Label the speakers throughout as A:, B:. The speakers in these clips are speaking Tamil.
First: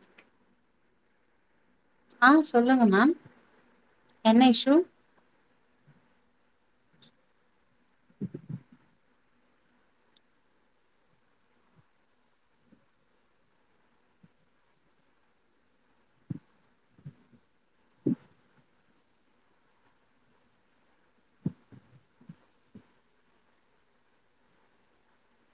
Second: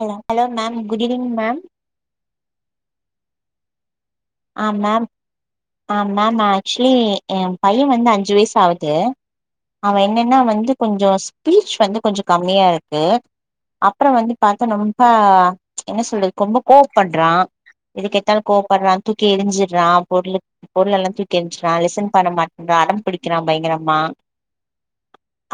A: Hello hello ma'am good evening ma'am
B: ஆ சொல்லுங்க மேம் என்ன
A: ஆ
B: இஷ்யூ
A: மேம் ஆ மேம் நா ஆக்சுவலி எ பைய வந்து அஞ்சு வயசு ஆவுது அவெ என்னன்னா வந்து கொஞ்சொ ஸ்பீச் வந்து கொஞ்சொ கம்மியா இருக்கு அப்பறோ வந்து பாத்தா நொம்பா என்ன சொல்றது ரொம்ப கோவப் பட்றா எதுக்கெத்தாலு கோப்படுறா தூக்கி எரிஞ்சுடுறா பொருள் பொருள் எல்லா தூக்கி எறிஞ்சுடுறா லிசன் பண்ண மாட்டன்றா அடம்புடிக்கிறா பயங்கரமா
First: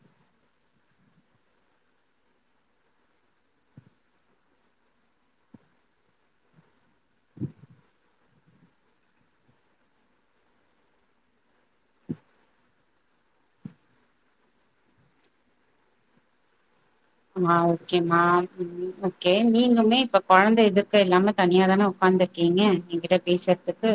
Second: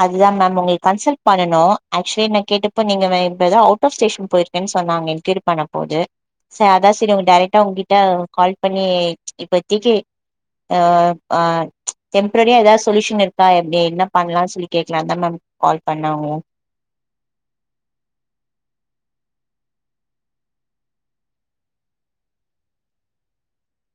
A: அதுதா மேம் உங்கள கன்சல்ட் பண்ணனு ஆக்சுவலி நா கேட்டப்ப நீங்க நா இப்பதா அவுட் ஆஃப் ஸ்டேஷன் போயிரு க்கேன் சொன்னாங்க என்க்யூர் பண்ண போது ச அதா சரி உங்க டைரெக்டா உங்ககிட்ட கால் பண்ணி இப்பத்திக்கு ஆ அ டெம்ப்ரரியா எதாவ் சொல்யூஷன் இருக்கா எப்டி என்ன பண்ணலானு சொல்லி கேக்கலாந்தா மேம் கால் பண்ண உங்கள
B: மா ஓகேமா ம் ஓகே நீங்கமே இப்ப கொழந்த எதிர்க்க இல்லாம தனியா தானே க்காந்துருக்கீங்க எங்கிட்ட பேசுறதுக்கு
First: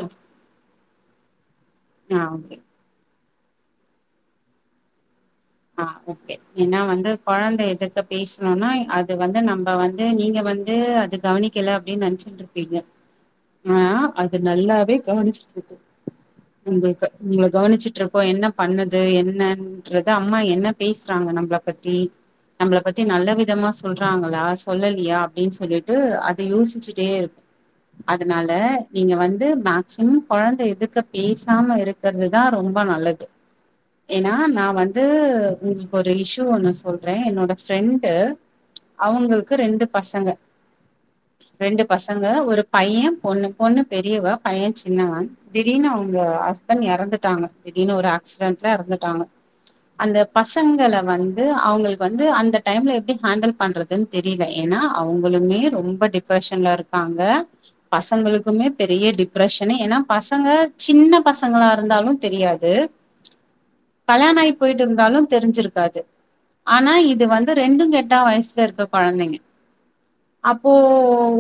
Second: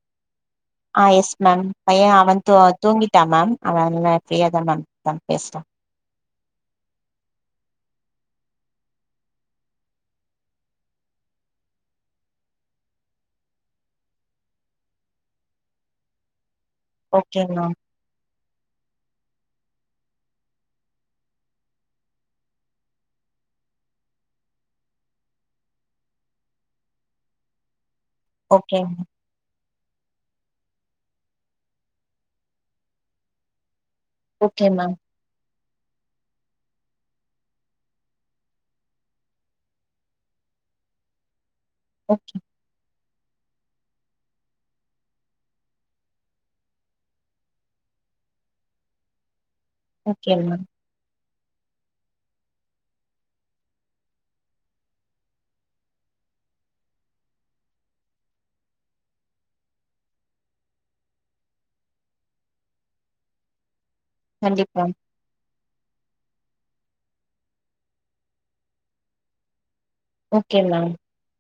A: ஆ எஸ் மேம் பைய அவ தூ
B: ஓகே
A: தூங்கிட்டா மேம் அவெ இல்ல ஃப்ரீயாதா மேம் இருக்க பேசலா
B: ஆ ஓகே ஏனா வந்து கொழந்த எதுர்க்கே பேசணோனா அது வந்து நம்ப வந்து நீங்க வந்து அது கவனிக்கல அப்டின்னு நெனைச்சுக்ட்டுருப்பீங்க ஆனா அது நல்லாவே கவனிச்சுட்டு இருக்கு உங்களுக்கு
A: ஓகே
B: உங்கள
A: மேம்
B: கவனிச்சுட்டுருக்கோ என்ன பண்ணுது என்னன்ற த அம்மா என்ன பேசுறாங்க நம்மள பத்தி நம்மள பத்தி நல்ல விதமா சொல்றாங்களா சொல்லலியா அப்டின்னு சொல்லிட்டு அது யோசிச்சிட்டேருக் அதுனால
A: ஓகே
B: நீங்க வந்து மேக் சிமம் கொழந்த எதுர்க்க பேசாம இருக்கறதுதா ரொம்ப நல்லது ஏனா நா
A: ஓகே மேம்
B: வந்து உங்களுக்கு ஒரு இஷ்யூ ஒன்னு சொல்றே என்னோட ஃப்ரெண்டு் அவுங்களுக்கு ரெண்டு பசங்க ரெண்டு பசங்க
A: ஓகே
B: ஒரு பைய பொண்ணு பொண்ணு பெரியவ பைய சின்னவ திடீர்னு அவுங்க ஹஸ்பண்ட் எறந்துட்டாங்க திடீர்னு ஒரு ஆக்சிடென்ட்ல எறந்துட்டாங்க அந்த
A: ஓகே மேம்
B: பசங்கள வந் து அவுங்களுக்கு வந்து அந்த டைம்ல எப்டி ஹேண்டல் பண்றதுன் தெரியல ஏன்னா அவுங்களுமே ரொம்ப டிப் ரெஷன்ல இருக்காங்க பசங்களுக்குமே பெரிய டிப்ரெஷன்னு ஏன்னா பசங்க சின்ன பசங்களா இருந்தாலு தெரியாது கல்யாணாயி
A: கண்டிப்பா
B: போயிட்டு இருந்தாலு தெரிஞ்சிருக்காது ஆனா இது வந்து ரெண்டு கெட்டா வயசுல இருக்க கொழந்தைங்க
A: ஓகே
B: அப்போ
A: மேம்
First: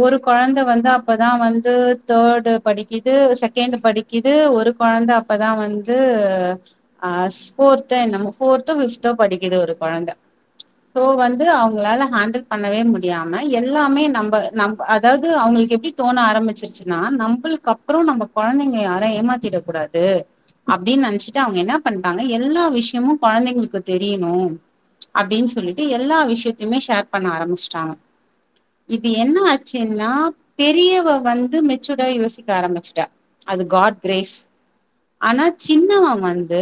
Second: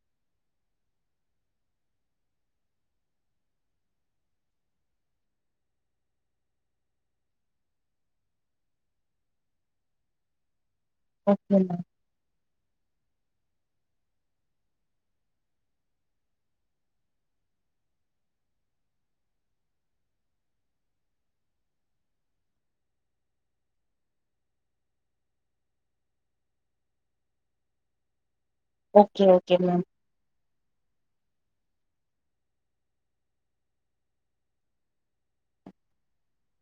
B: ஒரு கொழந்த வந்து அப்பதா வந்து தேர்ட் படிக்கிது செகண்ட் படிக்கிது ஒரு கொழந்த அப் பதா வந்து ஆ ஃபோர்த்தோ என்னமோ ஃபோர்த்தோ பிஃப்த்தோ படிக்கிது ஒரு கொழந்த சோ வந்து
A: ஓகே மேம்
B: அவுங்களால ஹேண்டில் பண்ணவே முடியாம எல்லாமே நம்ப நம்ப அதாவது அவுங்களுக்கு எப்டி தோண ஆரம்பிச்சிருச்சின்னா நம்பளுக்கு அப் றோ நம்ப கொழந்தைங்க யாரையு ஏமாத்திடக் கூடாது அப்டின் நெனச்சிட்டு அவுங்க என்ன பண்டாங்க எல்லா விஷ்யமு கொழந்தைங்களுக்கு தெரியணு அப்டின் சொல்லிட்டு எல்லா விஷ்யத்தயுமே ஷேர் பண்ண ஆரம்பிச்சிட்டாங்க இது
A: ஓகே
B: என்ன
A: ஓகே மேம்
B: ஆச்சின்னா பெரியவ வந்து மெச்சூடாயி யோசிக்க ஆரம்மிச்சுட்டா அது காட் கிரேஸ் ஆனா சின்னவ வந்து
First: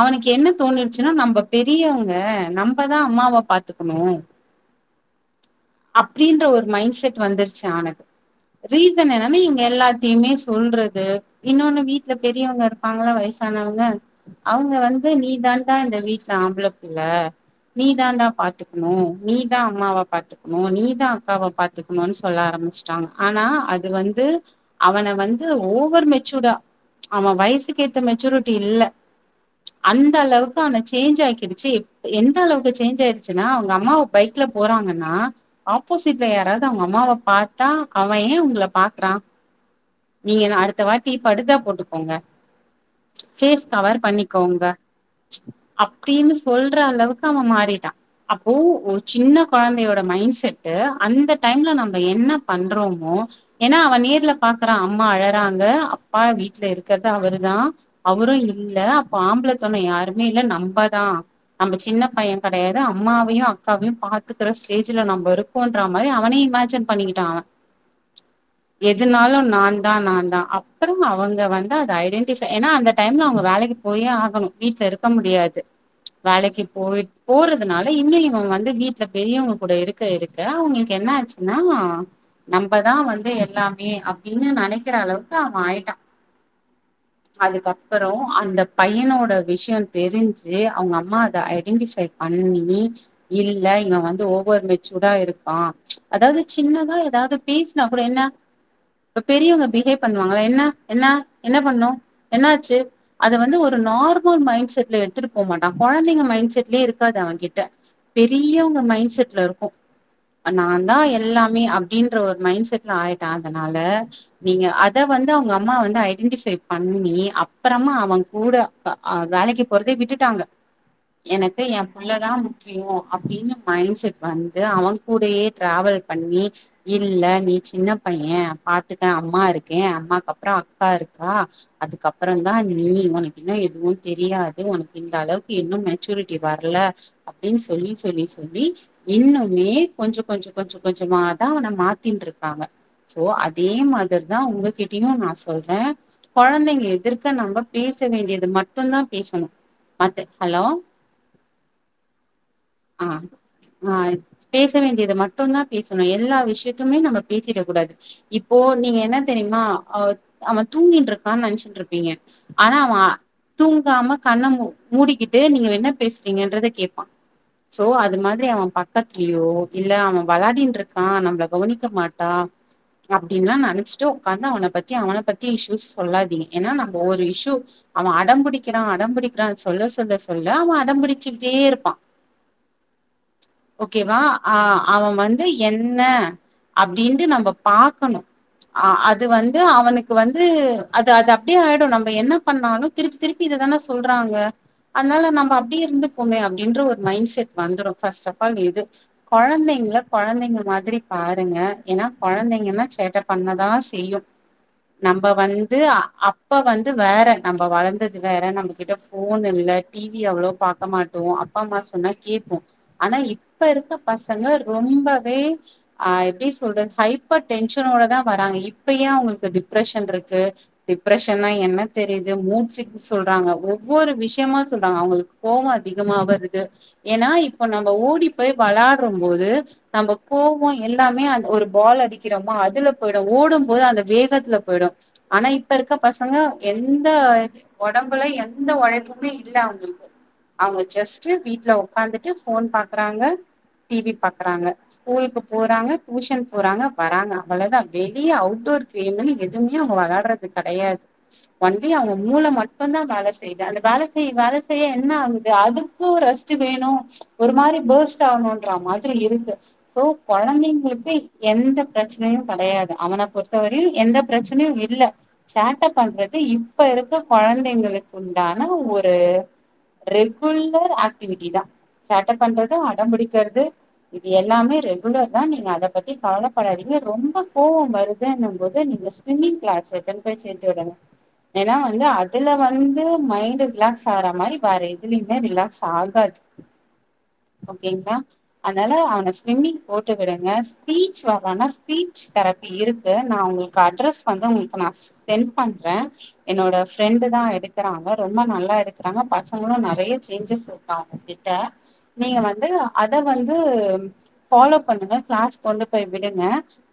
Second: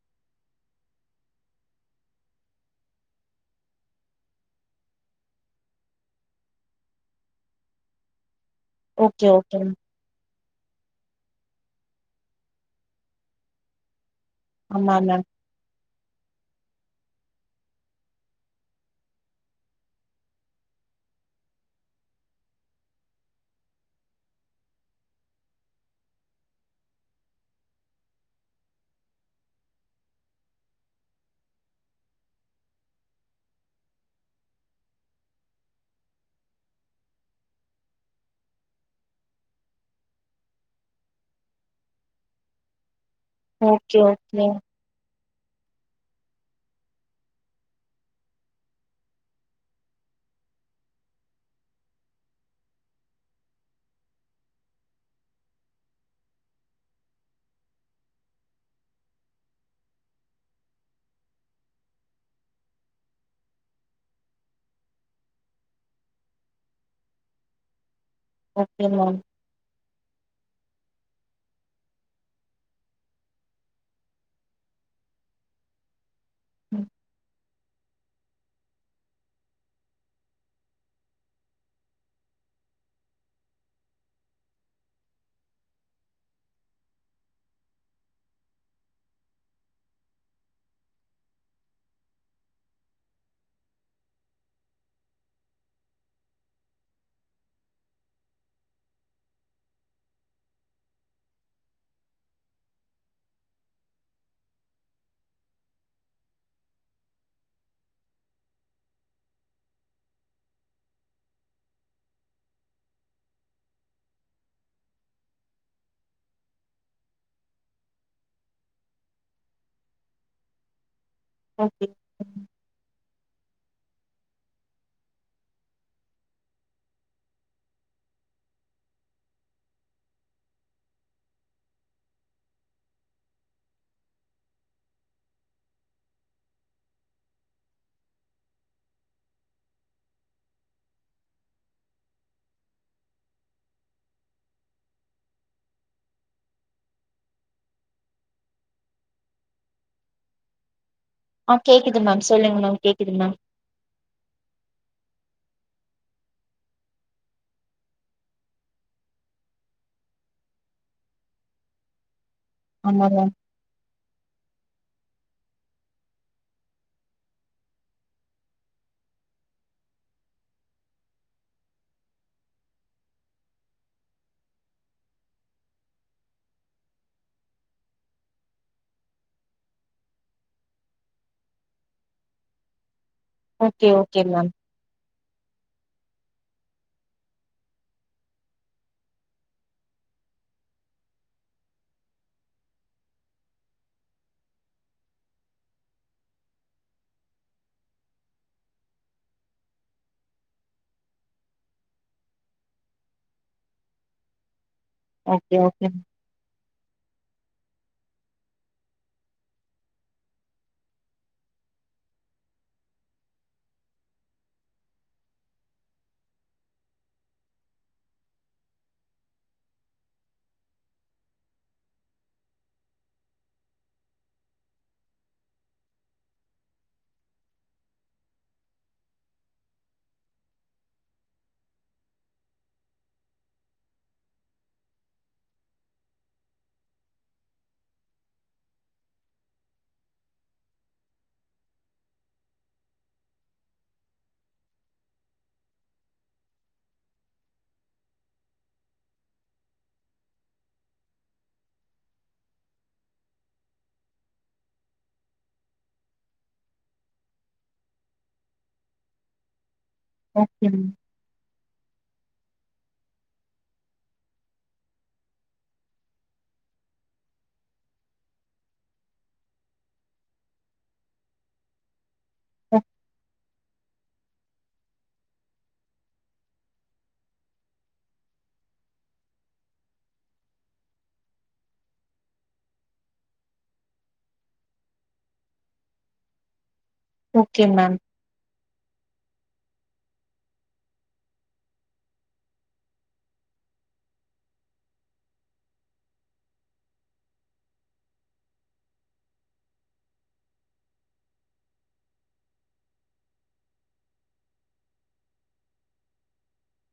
B: அவனுக்கு என்ன தோணிட்ச்சின்னா நம்ப பெரியவங்க நம்பதா அம்மாவ பாத்துக்கணு அப்டின்ற ஒரு மைண்ட் செட் வந்துருச்சி அவனுக்கு ரீசன்
A: ஓகே
B: என்னன்னா
A: ஓகே
B: இவுங்க
A: மேம்
B: எல்லாத்தயுமே சொல்றது இன்னொன்னு வீட்ல பெ ரியவங்க இருப்பாங்கல்ல வயசானவங்க அவுங்க
A: ஆமா
B: வந்து
A: மேம்
B: நீதான்டா இந்த வீட் ல ஆம்பள புள்ள நீதான்டா பாத்துக்குணு நீதா அம்மாவ பாத்துக் கணு நீதா அக்காவ பாத்துக்கணுன்னு சொல்ல ஆரம்மிச்ட்டாங்க ஆனா அது வந்து அவன வந்து ஓவர் மெச்சூடா அவ வயசுக்கு ஏத்த மெச்சூரிட்டி இல்ல அந்தளவுக்கு அவன சேஞ்ச் ஆக்கிடுச்சி இப் எந்த அளவுக்கு சேஞ்ச் ஆயிடுச்சின்னா அவுங்க அம்மாவ பைக்ல போறாங்கன்னா ஆப்போசிட்ல யாராது அவுங்க அம்மாவ பாத்தா அவே ஏ உங்கள பாக்றா நீங்க இன்னு அடுத்த வாட்டி படுதா போட்டுகோங்க பேஃஸ்
A: ஓகே
B: கவர்
A: ஓகே
B: பண்ணிக்கோங்க அப்டின்னு சொல்ற அளவுக்கு அவ மாறிட்டா அப்போ ஒரு சின்ன கொழந்தையோட மைண் செட்டு அந்த டைம்ல நம்ப என்ன பண்றோமோ ஏன்னா அவே நேர்ல பாக்குறா அம்மா அழறாங்க அப்பா வீட்ல இருக் கர்து அவரு தா அவரு இல்ல அப்ப ஆம்பளத் தொணை யாருமே இல்ல நம்பதா நம்ப சின்ன பையே கெடையாது அம்மாவையு அக்காவையு பாத்துக்குற ஸ்டேஜ்ல நம்ப இருக் கோன்ற மாரி அவனே இமேஜின் பண்ணிக்கிட்டா அவே
A: ஓகே மேம்
B: எதுனாலு நாந்தா நாந்தா அப்பறம் அவங்க வந் து அத ஐடென்டிஃபை ஏன்னா அந்த டைம்ல அவங்க வேலைக்கி போயே ஆகணு வீட்ல இருக்க முடியாது வேலைக்கி
A: ம்
B: போய் போறதுனால இன்னு இவே வந்து வீட்ல பெரியவங்க கூட இருக் க இருக்க அவுங்களுக்கு என்ன ஆச்சின்னா நம்பதா வந்து எல்லாமே அப்டின்னு நெனக்கிற அளவுக்கு அவே ஆயிட்டா அதுக்கப்பறோ அந்த பையனோட விஷ்யோ தெரிஞ்சி அவுங்க அம்மா அத ஐடென்டிஃபை பண்ணி இல்ல இவே வந்து ஓவர் மெச்சூடா இருக்கா அதாது சின்னதா ஏதாது பேசுனா கூட என்ன இப்ப பெரியவங்க பிஹேவ் பண்ணுவாங்கல்ல என்ன என்ன என்ன பண்ணனு என்ன ஆச்சி அது வந்து ஒரு நார்மல் மைண்ட் செட்ல எடுத்துட்டு போ மாட்டா கொழந்தைங்க மைண்ட் செட்லே இருக்காது அவ கிட்ட பெரியவங்க மைண்ட் செட்ல இருக்கு அ நா தா எல்லாமே அப்டீன்ற ஒரு மைண்ட் செட்ல ஆயிட்டா அதனால நீங்க அத வந்து அவங்க அம்மா வந்து ஐ டெண்டிஃபை பண்ணி அப்பறமா அவங்கூட அ அ வேலைக்கு போறதே விட்டுட்டாங்க எனக்கு எ
A: ஓகே
B: புள்ள தா
A: ம்.
B: முக்கியோ அப்டீன்னு மைண்ட் செட் வந்து அவங் கூடயே ட்ராவல் பண்ணி இல்ல நீ சின்ன பைய பாத்துக்க அம்மா இருக்கே அம்மாக்கு அப்பறோ அக்கா இருக்கா அதுக்கப்பறோ தா நீ உனக்கு இன்னு எதுவு தெரியாது உனக்கு இந்த அளவுக்கு இன்னுமே மெச்சூரிட்டி வரல அப்டின்னு சொல்லி சொல்லி சொல்லி இன்னுமே கொஞ்சோ கொஞ்சோ கொஞ்சோ கொஞ்சமாதா அவன மாத்தின்டுருக்காங்க சோ அதே மாதிர் தா உங்ககிட்டயு நாஸ் சொல்றே கொழந்தைங்க எதிர்க்க நம்ம பேச வேண்டியது மட்டு தா பேசணு மத்த ஹலோ
A: ஆ கேக்குது மேம் சொல்லுங்க மேம்
B: ஆ
A: கேக்குது மேம்
B: ஆ பேச வேண்டியது மட்டுதா பேசணு எல்லா விஷயத்துமே நம்ம பேசிட கூடாது இப்போ நீங்க என்ன தெரிமா அவ் அவ தூங்கின்ருக்கான்னு நெனச்சுன்ருப்பீங்க அனா அவ
A: ஆமா
B: ஆ
A: மேம்
B: தூங்காம கண்ண மூ மூடிக்கிட்டு நீங்க என்ன பேசுறீங்கன்றத கேப்பா சோ அது மாதிரி அவ பக்கத்துலயோ இல்ல அவ விளாடின்ருக்கா நம்மள கவனிக்க மாட்டா அப்டின்லா நெனச்ட்டு ஒக்காந்து அவன பத்தி அவன பத்தி இஸ்யூஸ் சொல்லாதீங்க ஏன்னா நம்ம ஒரு இஷ்யூ அவ அடம்புடிக்கறா அடம்புடிக்கறா சொல்ல சொல்ல சொல்ல அவ அடம்புடிச்சுட்டே இருப்பா
A: ஓகே
B: ஓகேவா
A: ஓகே மேம்
B: ஆ அவ வந் து என்ன அப்டின்ட்டு நம்ப பாக்கணு அ அது வந்து அவனு க்கு வந்து அது அது அப்டியே ஆயிடு நம்ம என்ன பண்ணாலு திருப்பி திருப்பி இததான சொல்றாங்க அதனால நம்ம அப்டியே இருந்துப்போமே அப்டின்ற ஒரு மைண்ட் செட் வந்துரு ஃபர்ஸ்ட் அஃப்பால் இது கொழந்தைங்கல கொழந்தைங்க மாதிரி பாருங்க ஏன்னா கொழந்தைங்கன்னா சேட்ட பண்ணதா செய்யு நம்ப
A: ஓகே
B: வந்து
A: ஓகே
B: அ
A: மேம்.
B: அப் ப வந்து வேற நம்ம வளந்தது வேற நம்மகிட்ட போன் இல்ல டி வி அவ்வளோ பாக்க மாட் டோ அப்பா அம்மா சொன்னா கேப்போ அனா இப்ப இருக்க பசங்க ரொம்பவே ஆ எப்டி சொல்றது ஹைப்பர் டென்ஷனோடதா வராங்க இப்ப ஏ அவுங்களுக்கு டிப்ரெஷன்ருக்கு டிப்ரெஷன்னா என்ன தெரிது மூச்சி சொல்றாங்க ஒவ்வொரு விஷயமா சொல்றாங்க அவங்களுக்கு கோவோ அதிகமா வருது ஏன்னா இப்ப நம்ம ஓடி போய் விளாடுறம் போது நம்ப கோவோ எல்லாமே அந் ஒரு பால் அடிக்கறமா அதுல போயிடு ஓடும்போது அந்த வேகத்துல போயிடு அனா இப்ப இருக்க பசங்க எந்த ஒடம்புல எந்த ஒழைப்புமே இல்ல அவங்களுக்கு அவுங்க ஜஸ்ட் வீட்ல ஒக்காந்துட்டு போன் பாக்கறாங்க டி வி பாக்கறாங்க ஸ்கூலுக்கு போறாங்க டியூஷன் போறாங்க வராங்க அவ்வளதா வெளிய அவுட்டோர் கேம்மு எது எங்யூ அவங்க வெளையாடுறது கெடையாது ஒன்லி அவங்க மூள மட்டுதா வேல செய்து அந்த வேல செய் வேல செய்ய என்ன ஆகுது அதுக்கு ரெஸ் ட்டு வேணு ஒரு மாரி பர்ஸ்ட் ஆகணுன்ற மாதிரி இருந்து சோ
A: ஓகே மேம்
B: கொழந்திங்களுக்கு எந்த பிரச்சனையூ கெடையாது அவன பொறுத்தவரையு எந்த பிரச்சனையு இல்ல சேட்ட பண்றது இப்ப இருக்க கொழந்தைங்களுக்கு உண்டான ஒரு ரெகுலர் ஆக்டிவிட்டிதா சேட்ட பண்றது
A: ஓ
B: அடம் புடிக்கிறது எல்லாமே ரெகுலர்தா நீங்க அத பத்தி காலப்படாதீங்க ரொம்ப கோவம் வருதுன்னும்போது நீங்க ஸ்விம்மிங் க்ளாஸ் எத்துனு போய் சேத்து விடுங்க ஏன்னா வந்து அதுல வந்து மைண்ட் ரிலாக்ஸ் ஆகுர மாரி வேற எதுலயுமே ரிலாக்ஸ் ஆகாது
A: [inaudible] மேம்
B: ஓகேங்ளா அதனால அவன ஸ்விம்மிங் போட்டு விடுங்க ஸ்பீச் வரவானா ஸ்பீச் தெரபி இருக்கு நா உங்களுக் கு அட்ரஸ் வந்து உங்களுக்கு நா சென்ட் பண்றே என்னோட ஃப்ரெண்டுதா எடுக்கிறாங்க ரொம்ப நல்லா எடுக்கிறாங்க பசங்களு நறைய சேஞ்சஸ் அவங்ககிட்ட நீங்க வந்து அத வந்து ஃபாலோ பண்ணுங்க கிளாஸ் கொண்டு போய் விடுங்க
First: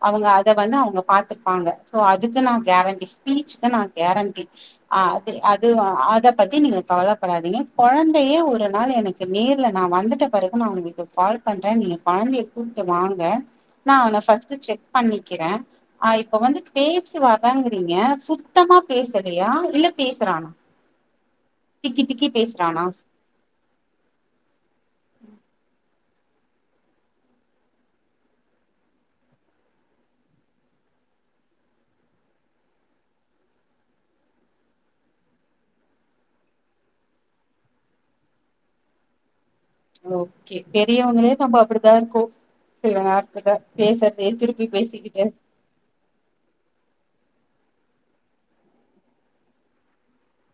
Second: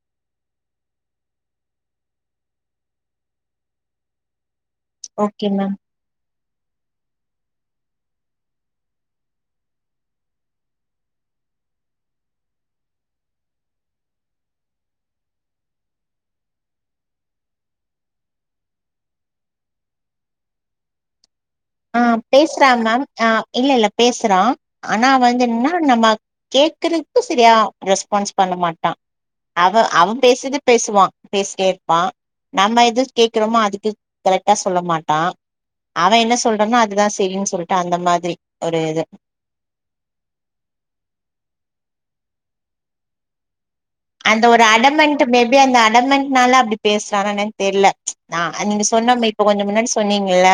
B: அவங்க அத வந்து அவங்க பாத்துப்பாங்க சோ அதுக்கு நா கேரண்டி ஸ்பீச்க்கு நா கேரண்டி அ
A: ஓகே
B: அது
A: மேம்
B: அத பத்தி நீங்க கவலைப்படாதீங்க கொழந்தைய ஒரு நாள் எனக்கு நேர்ல நா வந்துட்ட பிறகு நா உங்களுக்கு கால் பண்றே நீங்க கொழந்தைய கூப்ட்டு வாங்க நா அவனை ஃபர்ஸ்ட் செக் பண்ணிக்கிறே ஆ இப்ப வந்து பேச்சு வரலங்கிறீங்க சுத்தமா பேசலையா இல்ல பேசுறானா
A: ஆ
B: திக்கி திக்கி
A: பேசுறா
B: பேசுறானா
A: மேம் ஆ இல்ல இல்ல பேசுறா ஆனா வந்து என்னனா நம்ம கேக்குறக்கு செரியா ரெஸ்பான்ஸ் பண்ண மாட்டா அவ அவன் பேசுறது பேசுவா பேசிட்டேஇருப்பா நம்ம எது கேக்றமோ அதுக்கு கரெக்டா சொல்ல மாட்டா, அவ என்ன சொ சொல்றானோ அதுதா செரினு சொல்ட்டு அந்த மாரி ஒரு இது
B: ஓகே பெரியவங்களே நம்ம அப்படிதா இருக்கோ சில நேரத்துல பேசுறதயே திருப்பி பேசிக்கிட்டு
A: எப்டி அந்த அடமென்ட்னால அப்டி பேசுறானா என்னன்னு தெரில ஆ நீங்க சொன்னோம்மே இப்ப கொஞ்ச முன்னாடி சொன்னீங்கல்ல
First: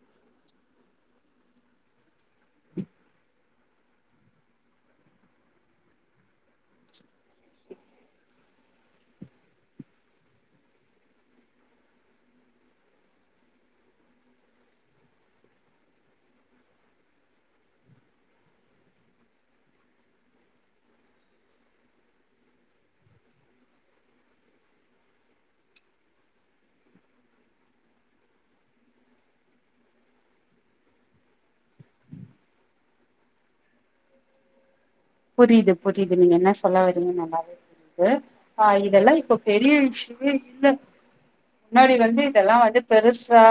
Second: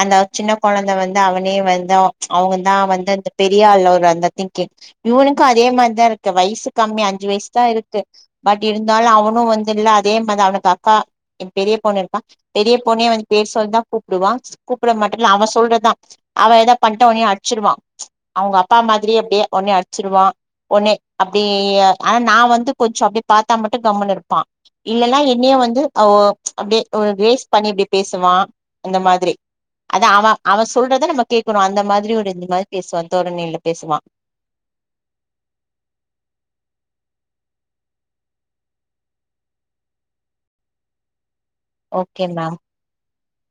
A: அந்த சின்ன கொழந்தை வந்து அவனே வந்து அவங்கதா வந்து அந்த பெ ரிய ஆள்னு ஒரு அந்த திங்கிங் இவனுக்கு அதே மாரிதா இருக்கு வயசு கம்மி அஞ்சு வயசுதா இருக்கு பட் இருந்தாலு அவனு வந்து இல்ல அதே மாரிதா அவனுக்கு அக்கா எ பெரிய பொண்ணு இருக்கா பெரிய பொண்ணே வந்து பேர் சொல்லிதா கூப்பிடுவா கூப்ட மாட்டு இல்ல அவ சொல்றதா அவள் ஏதா பண்ட்ட ஒடனே அடிச்சிருவா அவங்க அப்பா மாதிரியே அப்படியே ஒடனே அடிச்சிடுவா ஒடனே அப்டி ஆனா நா வந்து கொஞ்சோ அப்டியே பாத்தா மட்டு கம்முனு இருப்பா இல்லன்னா என்னையே வந்து அவ அப்டியே ரேஸ் பண்ணி இப்டி பேசுவா அந்த மாதிரி அதா அவ அவ சொல்றத நம்ம கேக்கணு அந்த மாதிரி ஒரு இந்த மாதிரி பேசுவா தோரணைல பேசுவா
B: புரியுது புரியுது நீங்க என்ன சொல்ல வரீங்கன்னு நல்லாவே து ஆ இதெல்லா இப்ப பெரிய விஷயமே இல்ல முன்னாடி வந்து
A: ஓகே
B: இதெல்லா
A: மேம்
B: வந்து பெருசா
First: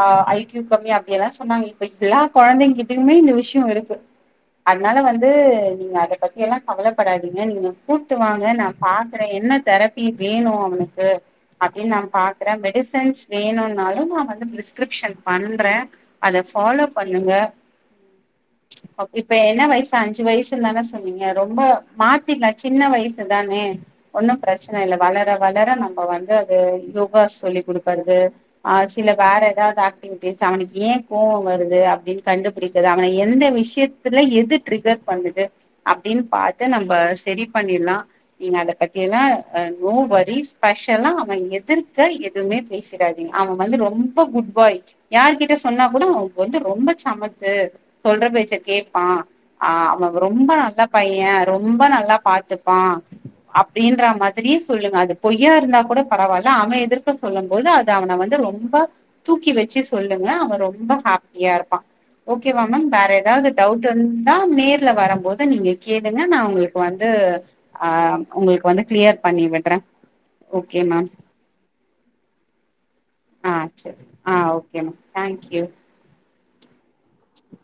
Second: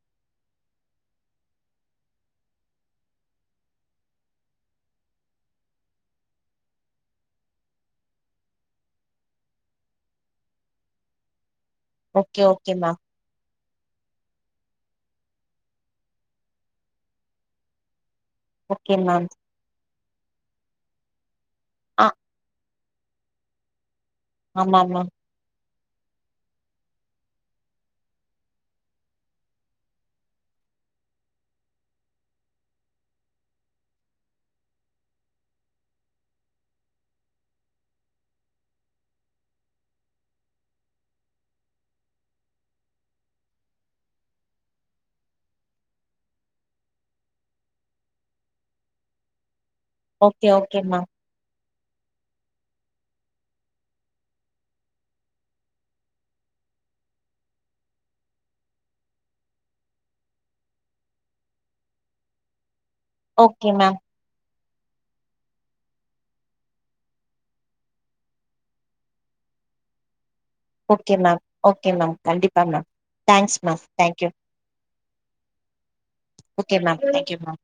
B: ஆ ஐ க்யூ கம்மி அப்டி எல்லா சொன்னாங்க இப்ப எல்லா கொழந்தைங்கிட்டயுமே இந்த விஷயோ இருக்கு அதனால வந்து நீங்க அத பத்தி எல்லா கவலைப்படாதீங்க நீங்க கூப்ட்டு வாங்க நா பாக்குறே என்ன தெரப்பி வேணு அவனுக்கு அப்படின்னு நா
A: ஓகே
B: பாக்குறே
A: ஓகே மேம்
B: மெடிசன்ஸ் வேணுன்னாலு நா வந்து பிரிஸ்கிரிப்ஷன் பண்றே அத ஃபாலோ பண்ணுங்க
A: [inaudible]
B: அ
A: மேம்
B: இப்ப என்ன வயசு அஞ்சு வயசுனுதானே சொன்னீங்க ரொம்ப
A: ஆ
B: மாத்தி எங்காச்சு சின்ன வயசுதானே ஒன்னு பிரச்சன
A: ஆமா
B: இல்ல
A: மேம்
B: வளர வளர நம்ம வந்து அது யோகா சொல்லி குடுக்கறது ஆ சில வேற ஏதாவது ஆக்டிவிட்டிஸ் அவனுக்கு ஏ கோவ வருது அப்டின் கண்டுபிடிக்கது அவன எந்த விஷயத் ல எது ட்ரிகர் பண்ணுது அப்டின் பாத்து நம்ம சரி பண்ணிர்லா நீங்க அத பத்தி எல்லா நோ வரிஸ் ஸ்பெஷல்லா அவ எதிர்க்க எதுமே பேசிறாதீங் அவ வந்து ரொம்ப குட் பாய் யாருகிட்ட சொன்னா கூட அவ வந்து ரொம்ப சமத்து சொல்ற பேச்ச கேப்பா ஆ அவ ரொம்ப
A: ஓகே
B: நல்
A: ஓகே மேம்
B: பய ரொம்ப நல்லா பாத்துப்பா. அப்டின்ற மாதிரியே சொல்லுங்க அது பொய்யா இருந்தா கூட பரவால்ல அவ எதிர்க்க சொல்லு ம் போது அது அவன வந்து ரொம்ப தூக்கி வச்சு சொல்லுங்க அவ ரொம்ப ஹாப்பியா இருப்பா ஓக்கேவா மேம் வேற ஏதாவது
A: ஓகே
B: டவுட்
A: மேம்
B: இருந்தா நேர்ல வரும்போ து நீங்க கேளுங்க நா உங்களுக்கு வந்து ஆ உங்களுக்கு வந்து கிளியர் பண்ணி விட்றே
A: ஓக்கே மேம் ஓக்கே மேம் கண்டிப்பா மேம்
B: ஆ
A: தேங்க்ஸ் மேம்
B: சரி
A: தேங்க்யூ
B: ஆ ஓக்கே மா thank you
A: okay ma'am thank you ma'am